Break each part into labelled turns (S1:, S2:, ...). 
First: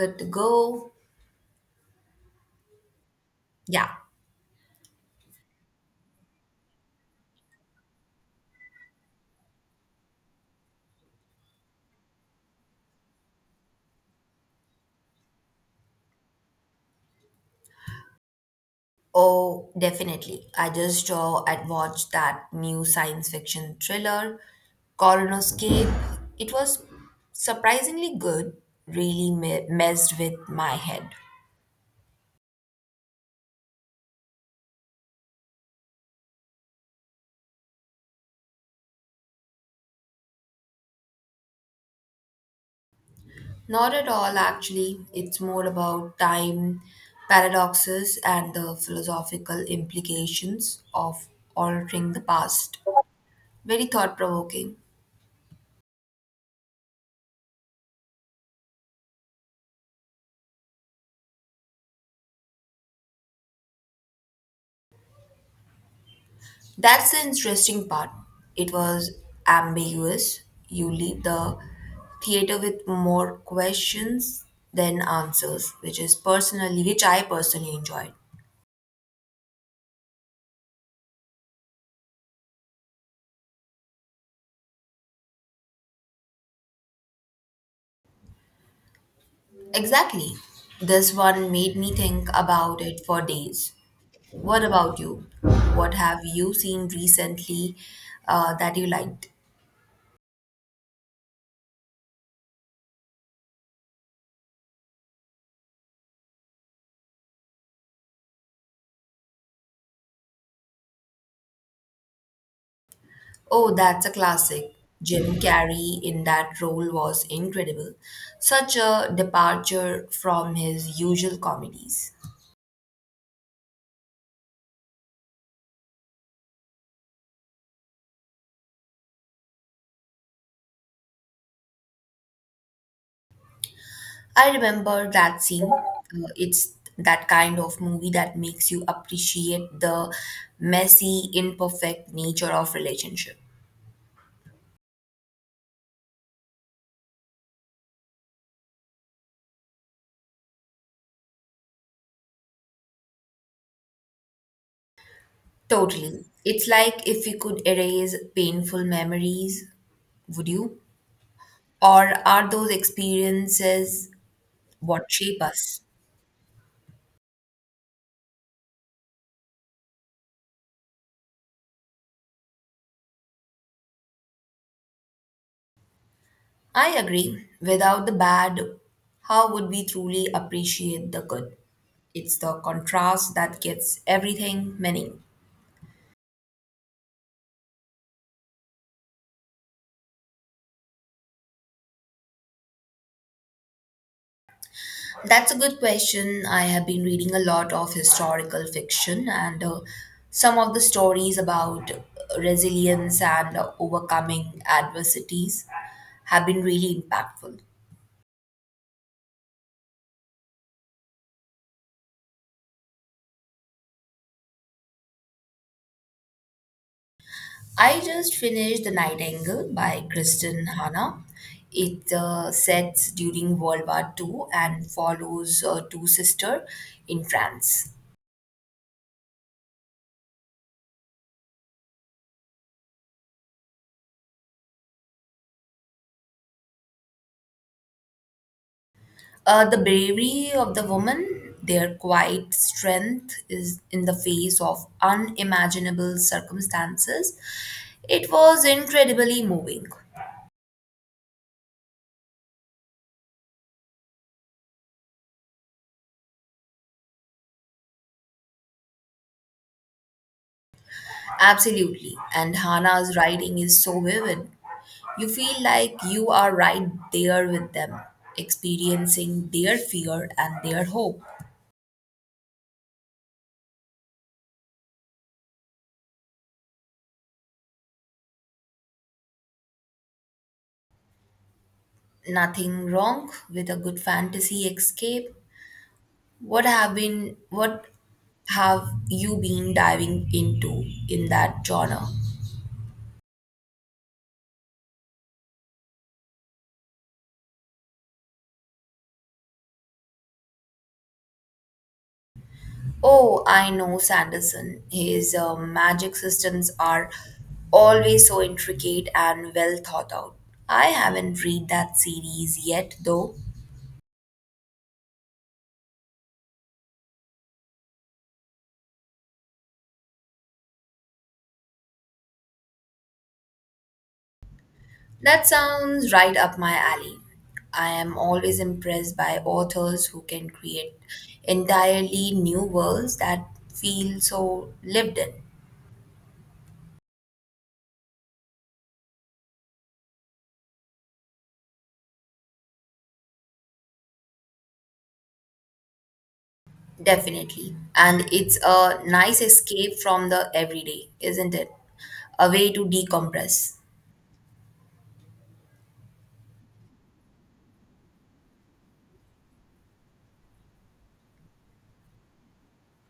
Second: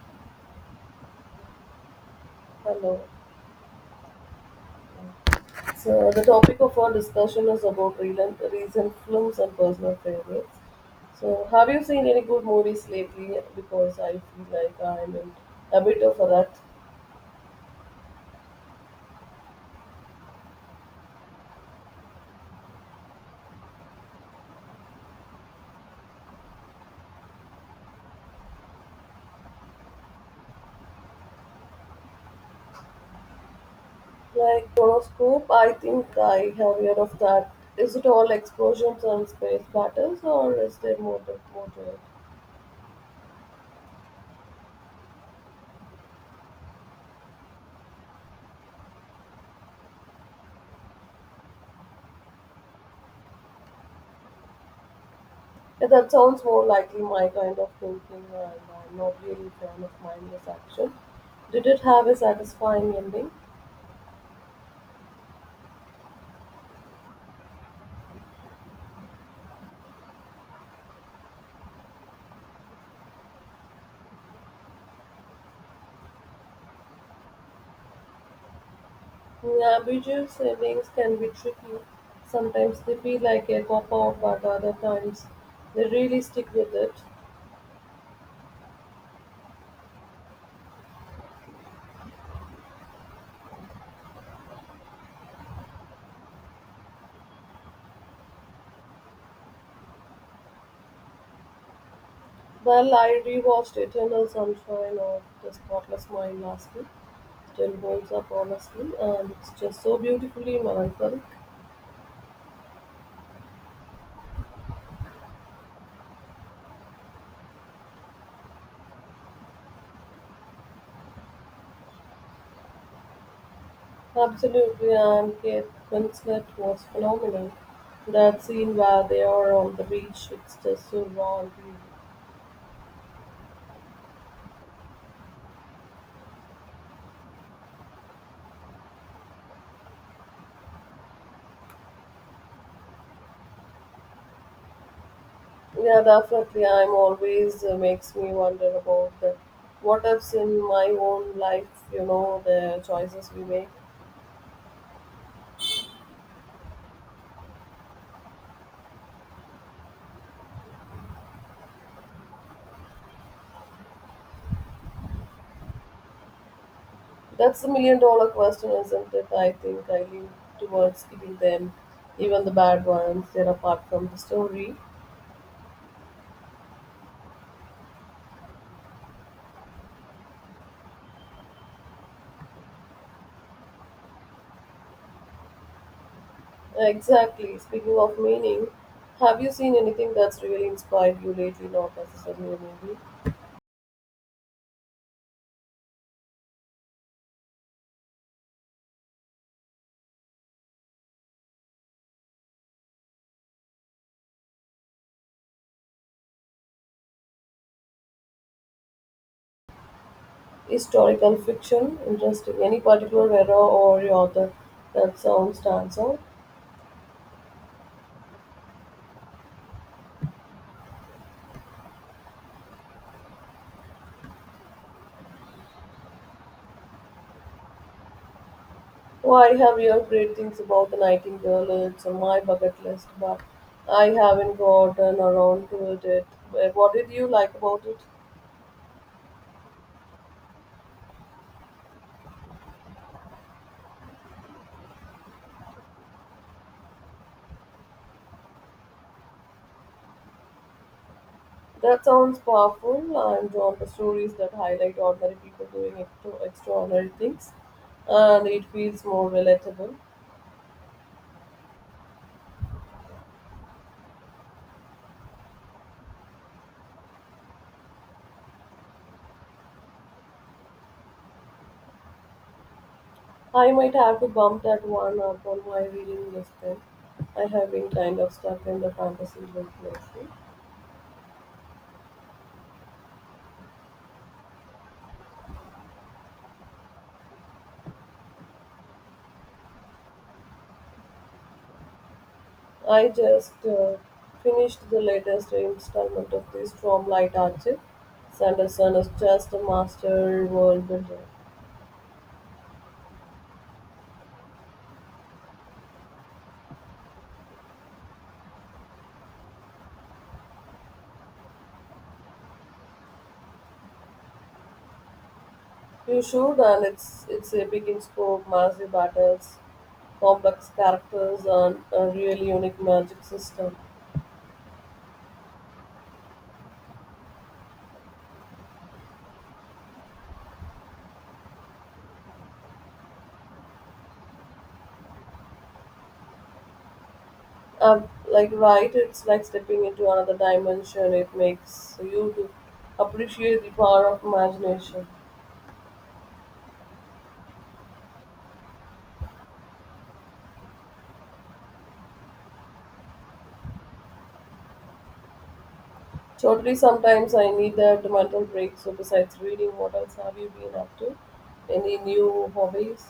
S1: Good to go.
S2: Hello.
S1: Yeah.
S2: So the topic of our discussion is about recent films and personal favorites. So have you seen any good movies lately? Because I feel like I'm in a bit of a rut.
S1: Oh, definitely. I just saw and watched that new science fiction thriller, Coronoscape. It was surprisingly good, really messed with my head.
S2: Like Chronoscope, I think I have heard of that. Is it all explosions and space battles, or is there more to it?
S1: Not at all, actually. It's more about time paradoxes and the philosophical implications of altering the past. Very thought provoking.
S2: Yeah, that sounds more likely my kind of thinking, and I'm not really a fan of mindless action. Did it have a satisfying ending?
S1: That's the interesting part. It was ambiguous. You leave the theater with more questions than answers, which I personally enjoyed.
S2: Navigative sailings can be tricky, sometimes they feel like a cop-out but other times they really stick with it.
S1: Exactly. This one made me think about it for days. What about you? What have you seen recently that you liked?
S2: Well, I rewatched Eternal Sunshine of the Spotless Mind last week. Still holds up honestly and it's just so beautifully melancholic.
S1: Oh, that's a classic. Jim Carrey in that role was incredible. Such a departure from his usual comedies.
S2: Absolutely, and Kate Winslet was phenomenal. That scene where they are on the beach, it's just so raw and real.
S1: I remember that scene. It's that kind of movie that makes you appreciate the messy, imperfect nature of relationship.
S2: Yeah, definitely. I'm always makes me wonder about the what ifs in my own life, you know, the choices we make.
S1: Totally. It's like if you could erase painful memories, would you? Or are those experiences what shape us?
S2: That's the million dollar question, isn't it? I think I lean towards keeping them, even the bad ones, they're apart from the story.
S1: I agree. Without the bad, how would we truly appreciate the good? It's the contrast that gets everything meaning.
S2: Exactly. Speaking of meaning, have you seen anything that's really inspired you lately? Not necessarily a movie.
S1: That's a good question. I have been reading a lot of historical fiction and some of the stories about resilience and overcoming adversities have been really impactful.
S2: Historical fiction, interesting. Any particular era or author that sound stands out?
S1: I just finished The Nightingale by Kristen Hanna. It sets during World War Two and follows two sisters in France.
S2: Oh, I have heard great things about the Nightingale. It's on my bucket list, but I haven't gotten around to it yet. But what did you like about it?
S1: The bravery of the woman, their quiet strength is in the face of unimaginable circumstances. It was incredibly moving.
S2: That sounds powerful. I'm drawn to stories that highlight ordinary people doing extraordinary things, and it feels more relatable.
S1: Absolutely. And Hannah's writing is so vivid. You feel like you are right there with them, experiencing their fear and their hope.
S2: I might have to bump that one up on my reading list then. I have been kind of stuck in the fantasy book lately.
S1: Nothing wrong with a good fantasy escape. What have you been diving into in that genre?
S2: I just finished the latest installment of the Stormlight Archive. Sanderson is just a master world builder.
S1: Oh, I know Sanderson. His magic systems are always so intricate and well thought out. I haven't read that series yet though.
S2: You should, and it's epic in scope, massive battles, complex characters, and a really unique magic system.
S1: That sounds right up my alley. I am always impressed by authors who can create entirely new worlds that feel so lived in.
S2: Um, like right, it's like stepping into another dimension. It makes you to appreciate the power of imagination.
S1: Definitely. And it's a nice escape from the everyday, isn't it? A way to decompress.
S2: Totally, sometimes I need that mental break. So, besides reading, what else have you been up to? Any new hobbies?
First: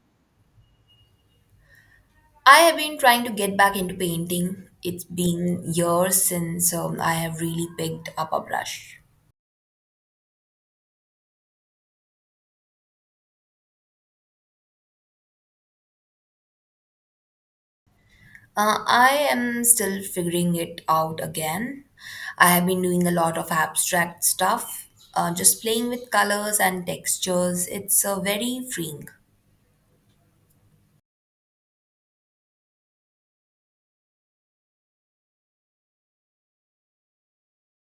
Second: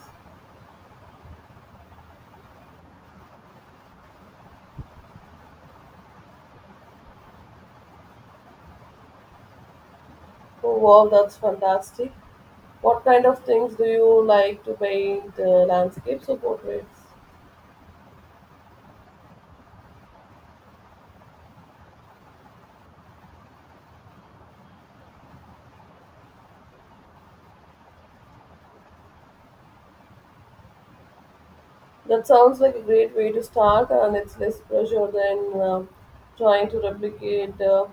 S1: I have been trying to get back into painting. It's been years since I have really picked up a brush.
S2: Oh, wow, that's fantastic. What kind of things do you like to paint, landscapes or portraits?
S1: I am still figuring it out again. I have been doing a lot of abstract stuff, just playing with colors and textures. It's very freeing.
S2: That sounds like a great way to start, and it's less pressure than um trying to replicate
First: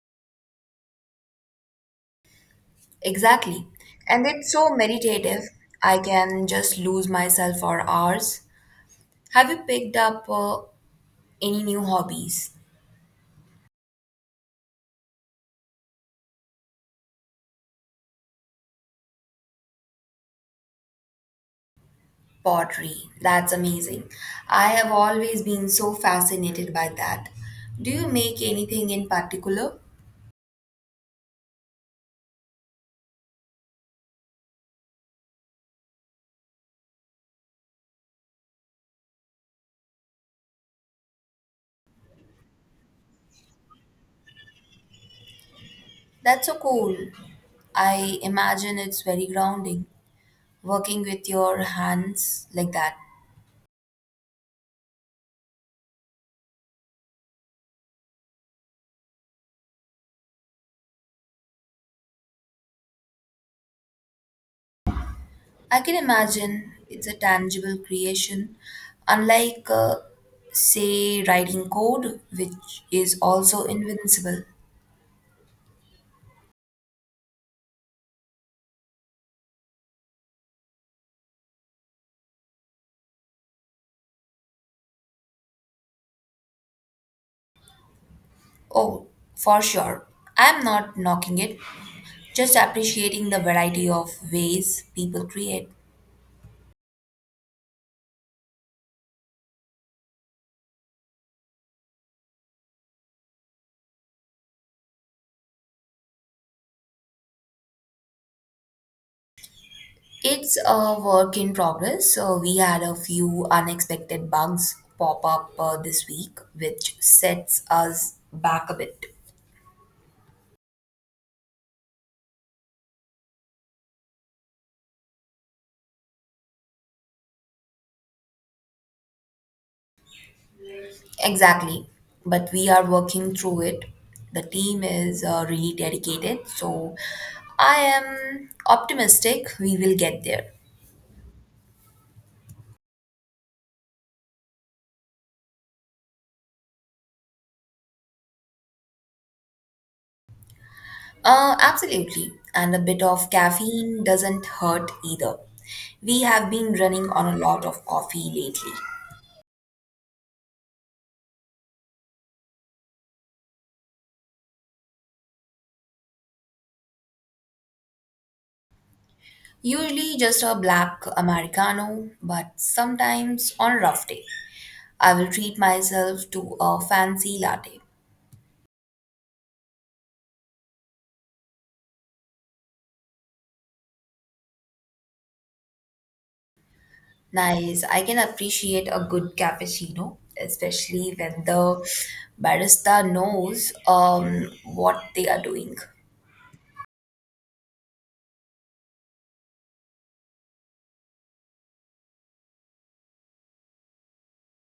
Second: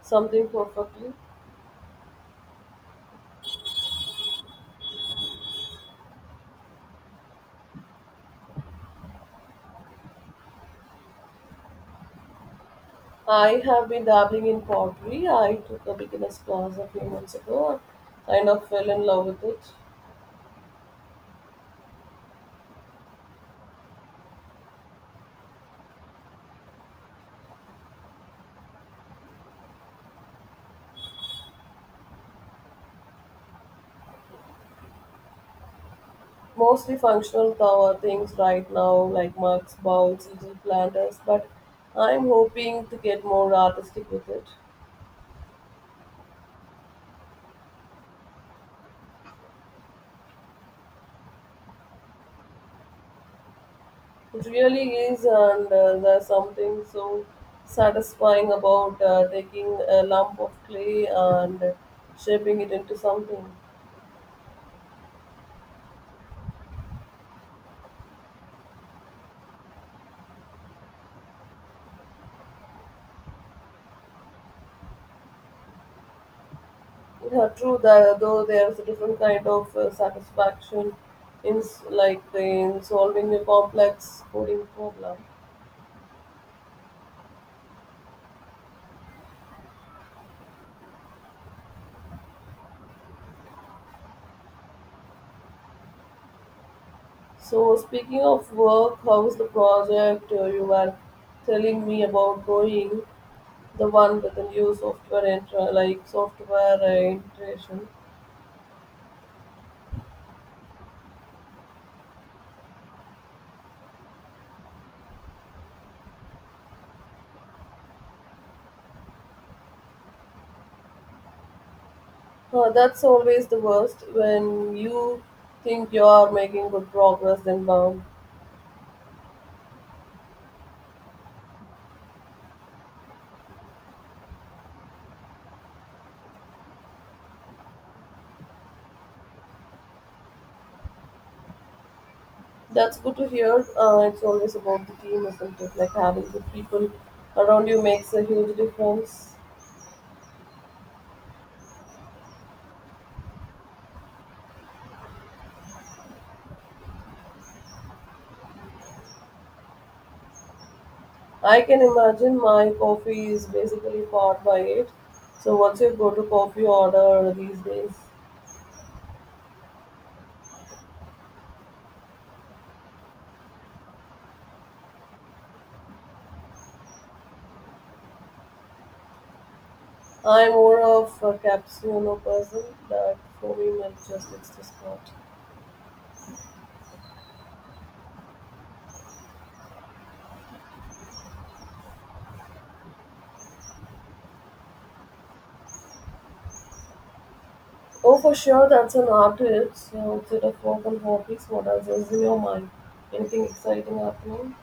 S2: something perfectly.
S1: Exactly. And it's so meditative. I can just lose myself for hours. Have you picked up any new hobbies?
S2: I have been dabbling in pottery. I took a beginner's class a few months ago and kind of fell in love with it.
S1: Pottery. That's amazing. I have always been so fascinated by that. Do you make anything in particular?
S2: Mostly functional cover things right now like mugs, bowls, little planters, but I'm hoping to get more artistic with it.
S1: That's so cool. I imagine it's very grounding working with your hands like that.
S2: It really is, and there's something so satisfying about taking a lump of clay and shaping it into something.
S1: I can imagine it's a tangible creation, unlike say, writing code, which is also invincible.
S2: Yeah, true. That, though there's a different kind of satisfaction in like in solving a complex coding problem.
S1: Oh, for sure. I'm not knocking it, just appreciating the variety of ways people create.
S2: So, speaking of work, how's the project you were telling me about going? The one with the new software and like software integration.
S1: It's a work in progress. So we had a few unexpected bugs pop up this week, which sets us back a bit.
S2: That's always the worst when you think you are making good progress, then bam.
S1: Exactly. But we are working through it. The team is really dedicated. So I am optimistic we will get there.
S2: That's good to hear. It's always about the team, isn't it? Like having good people around you makes a huge difference.
S1: Absolutely. And a bit of caffeine doesn't hurt either. We have been running on a lot of coffee lately.
S2: I can imagine my coffee is basically powered by it. So, what's your go to coffee order these days?
S1: Usually just a black Americano, but sometimes on a rough day, I will treat myself to a fancy latte.
S2: I'm more of a cappuccino person, but for me, milk just hits the spot.
S1: Nice, I can appreciate a good cappuccino, especially when the barista knows what they are doing.
S2: Oh, for sure, that's an artist. So outside of work and hobbies, what else is in your mind? Anything exciting happening?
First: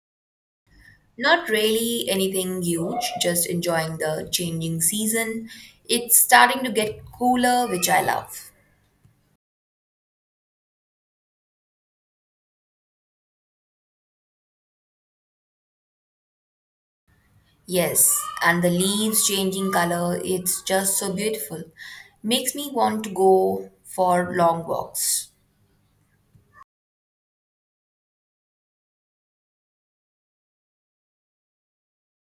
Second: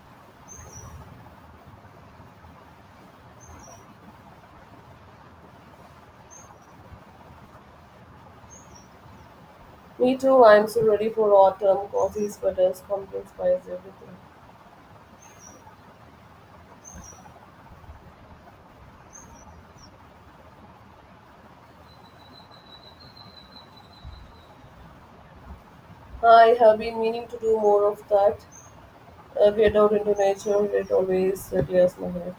S1: Not really anything huge, just enjoying the changing season. It's starting to get cooler, which I love.
S2: Me too. I'm so ready for autumn. Coffee, sweaters, pumpkin spice, everything.
S1: Yes, and the leaves changing color, it's just so beautiful. Makes me want to go for long walks.
S2: I have been meaning to do more of that. Get out into nature. It always clears my head.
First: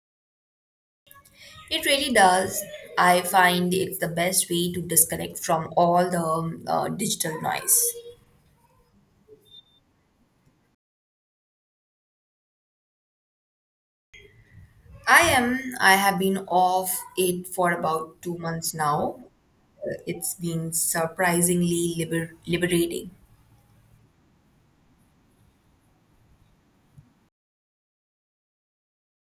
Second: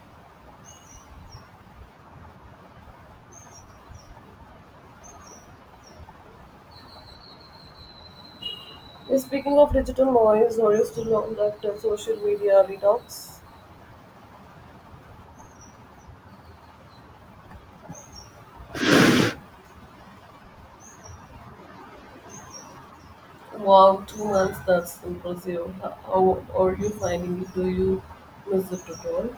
S1: It really does. I find it's the best way to disconnect from all the digital noise.
S2: Speaking of digital noise, are you still on that social media detox?
S1: I am, I have been off it for about 2 months now. It's been surprisingly liberating.
S2: Wow, 2 months, that's impressive. How are you finding it? Do you miss it at all?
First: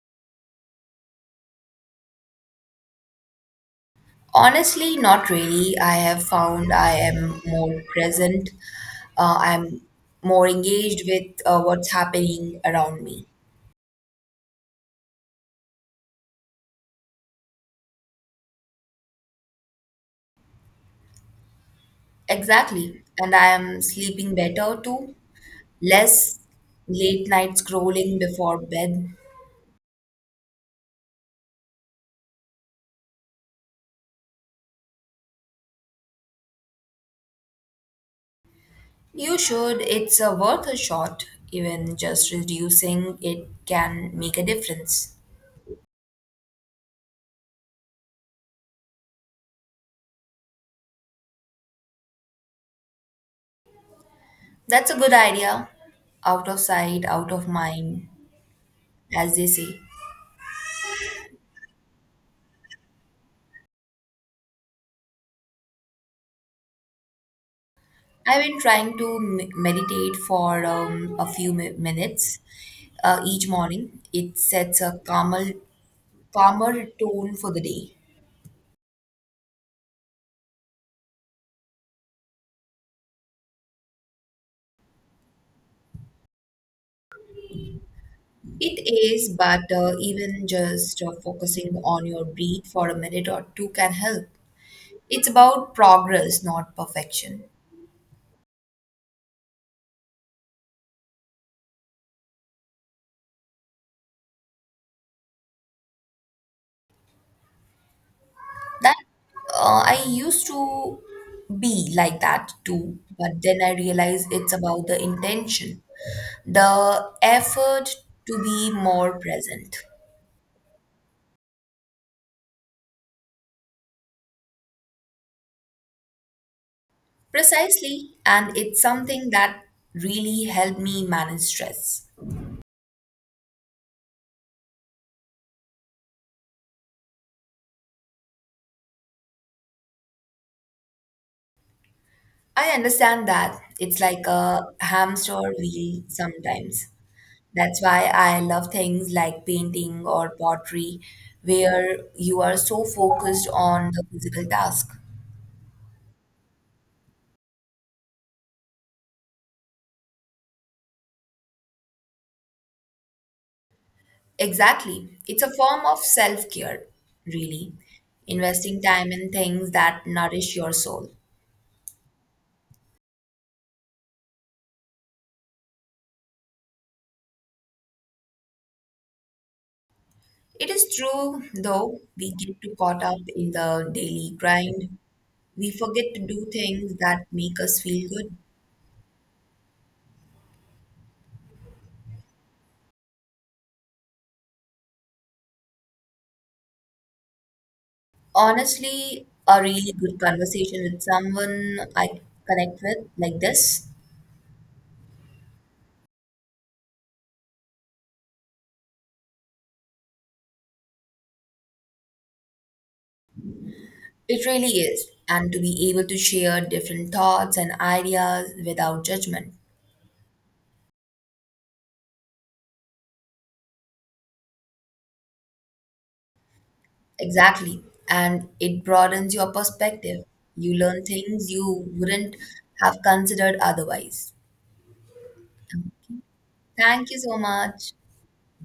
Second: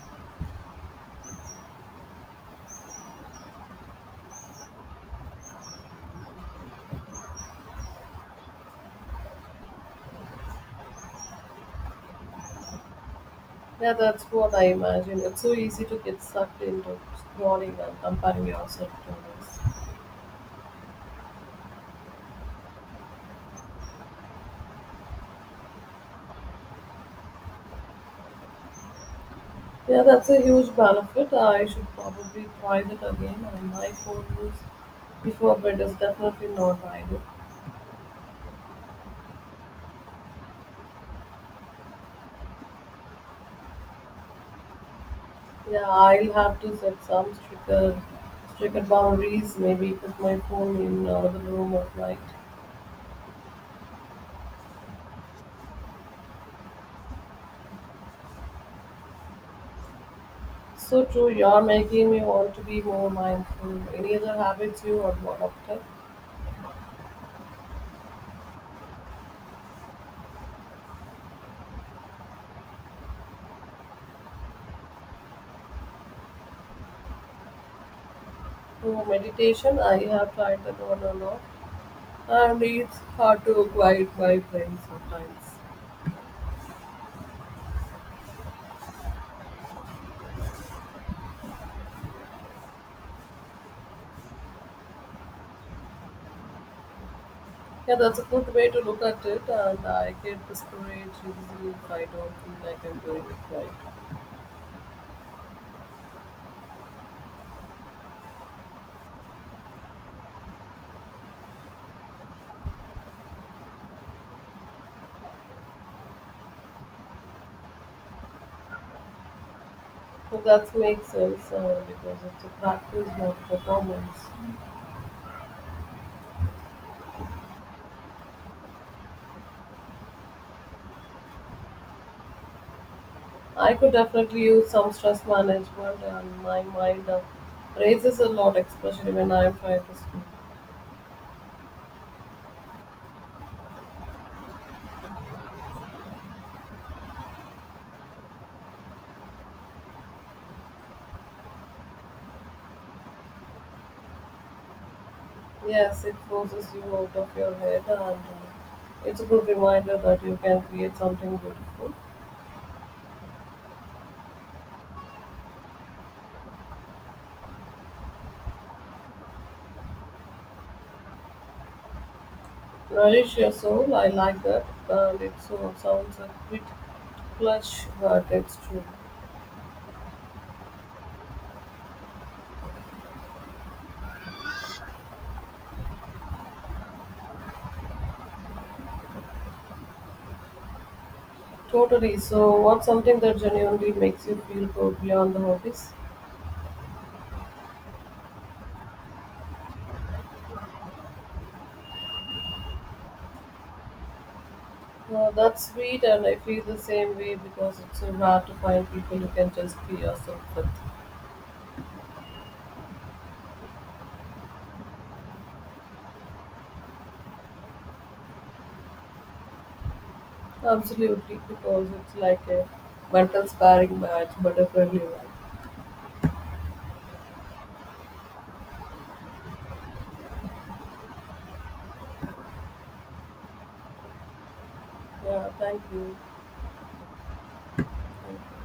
S1: Honestly, not really. I have found I am more present I'm more engaged with what's happening around me.
S2: Yeah, that's what I imagine. It's so easy to get sucked into scrolling and comparing yourself to others.
S1: Exactly. And I am sleeping better too. Less late night scrolling before bed.
S2: Yeah, that's a huge benefit. I should probably try that again. And my phone use before bed is definitely not ideal.
S1: You should. It's worth a shot. Even just reducing it can make a difference.
S2: Yeah, I'll have to set some stricter boundaries. Maybe put my phone in another room at night.
S1: That's a good idea. Out of sight, out of mind, as they say.
S2: So true, you're making me want to be more mindful. Any other habits you have developed?
S1: I've been trying to meditate for a few minutes each morning. It sets a calmer tone for the day.
S2: Oh, meditation, I have tried that one a lot, and it's hard to quiet my brain sometimes.
S1: It is, but even just focusing on your breath for a minute or two can help. It's about progress, not perfection.
S2: Yeah, that's a good way to look at it, and I get discouraged easily if I don't feel like I'm doing it right.
S1: That I used to be like that too, but then I realized it's about the intention, the effort to be more present.
S2: So that makes sense because it's a practice, not performance.
S1: Precisely, and it's something that really helped me manage stress.
S2: I could definitely use some stress management, and my mind raises a lot, especially when I'm trying to sleep.
S1: I understand that. It's like a hamster wheel sometimes. That's why I love things like painting or pottery, where you are so focused on the physical task.
S2: Yes, it forces you out of your head, and it's a good reminder that you can create something beautiful.
S1: Exactly. It's a form of self care, really. Investing time in things that nourish your soul.
S2: Nourish your soul, I like that, and it so sounds a bit clutch, but it's true.
S1: It is true, though, we get too caught up in the daily grind. We forget to do things that make us feel good.
S2: Totally. So, what's something that genuinely makes you feel good beyond the hobbies?
S1: Honestly, a really good conversation with someone I connect with like this,
S2: Well, that's sweet, and I feel the same way because it's so hard to find people who can just be yourself with.
S1: it really is. And to be able to share different thoughts and ideas without judgment.
S2: Absolutely, because it's like a mental sparring match, but a friendly one.
S1: Exactly. And it broadens your perspective. You learn things you wouldn't have considered otherwise.
S2: Yeah, thank you.
S1: Thank you so much.
S2: Thank you.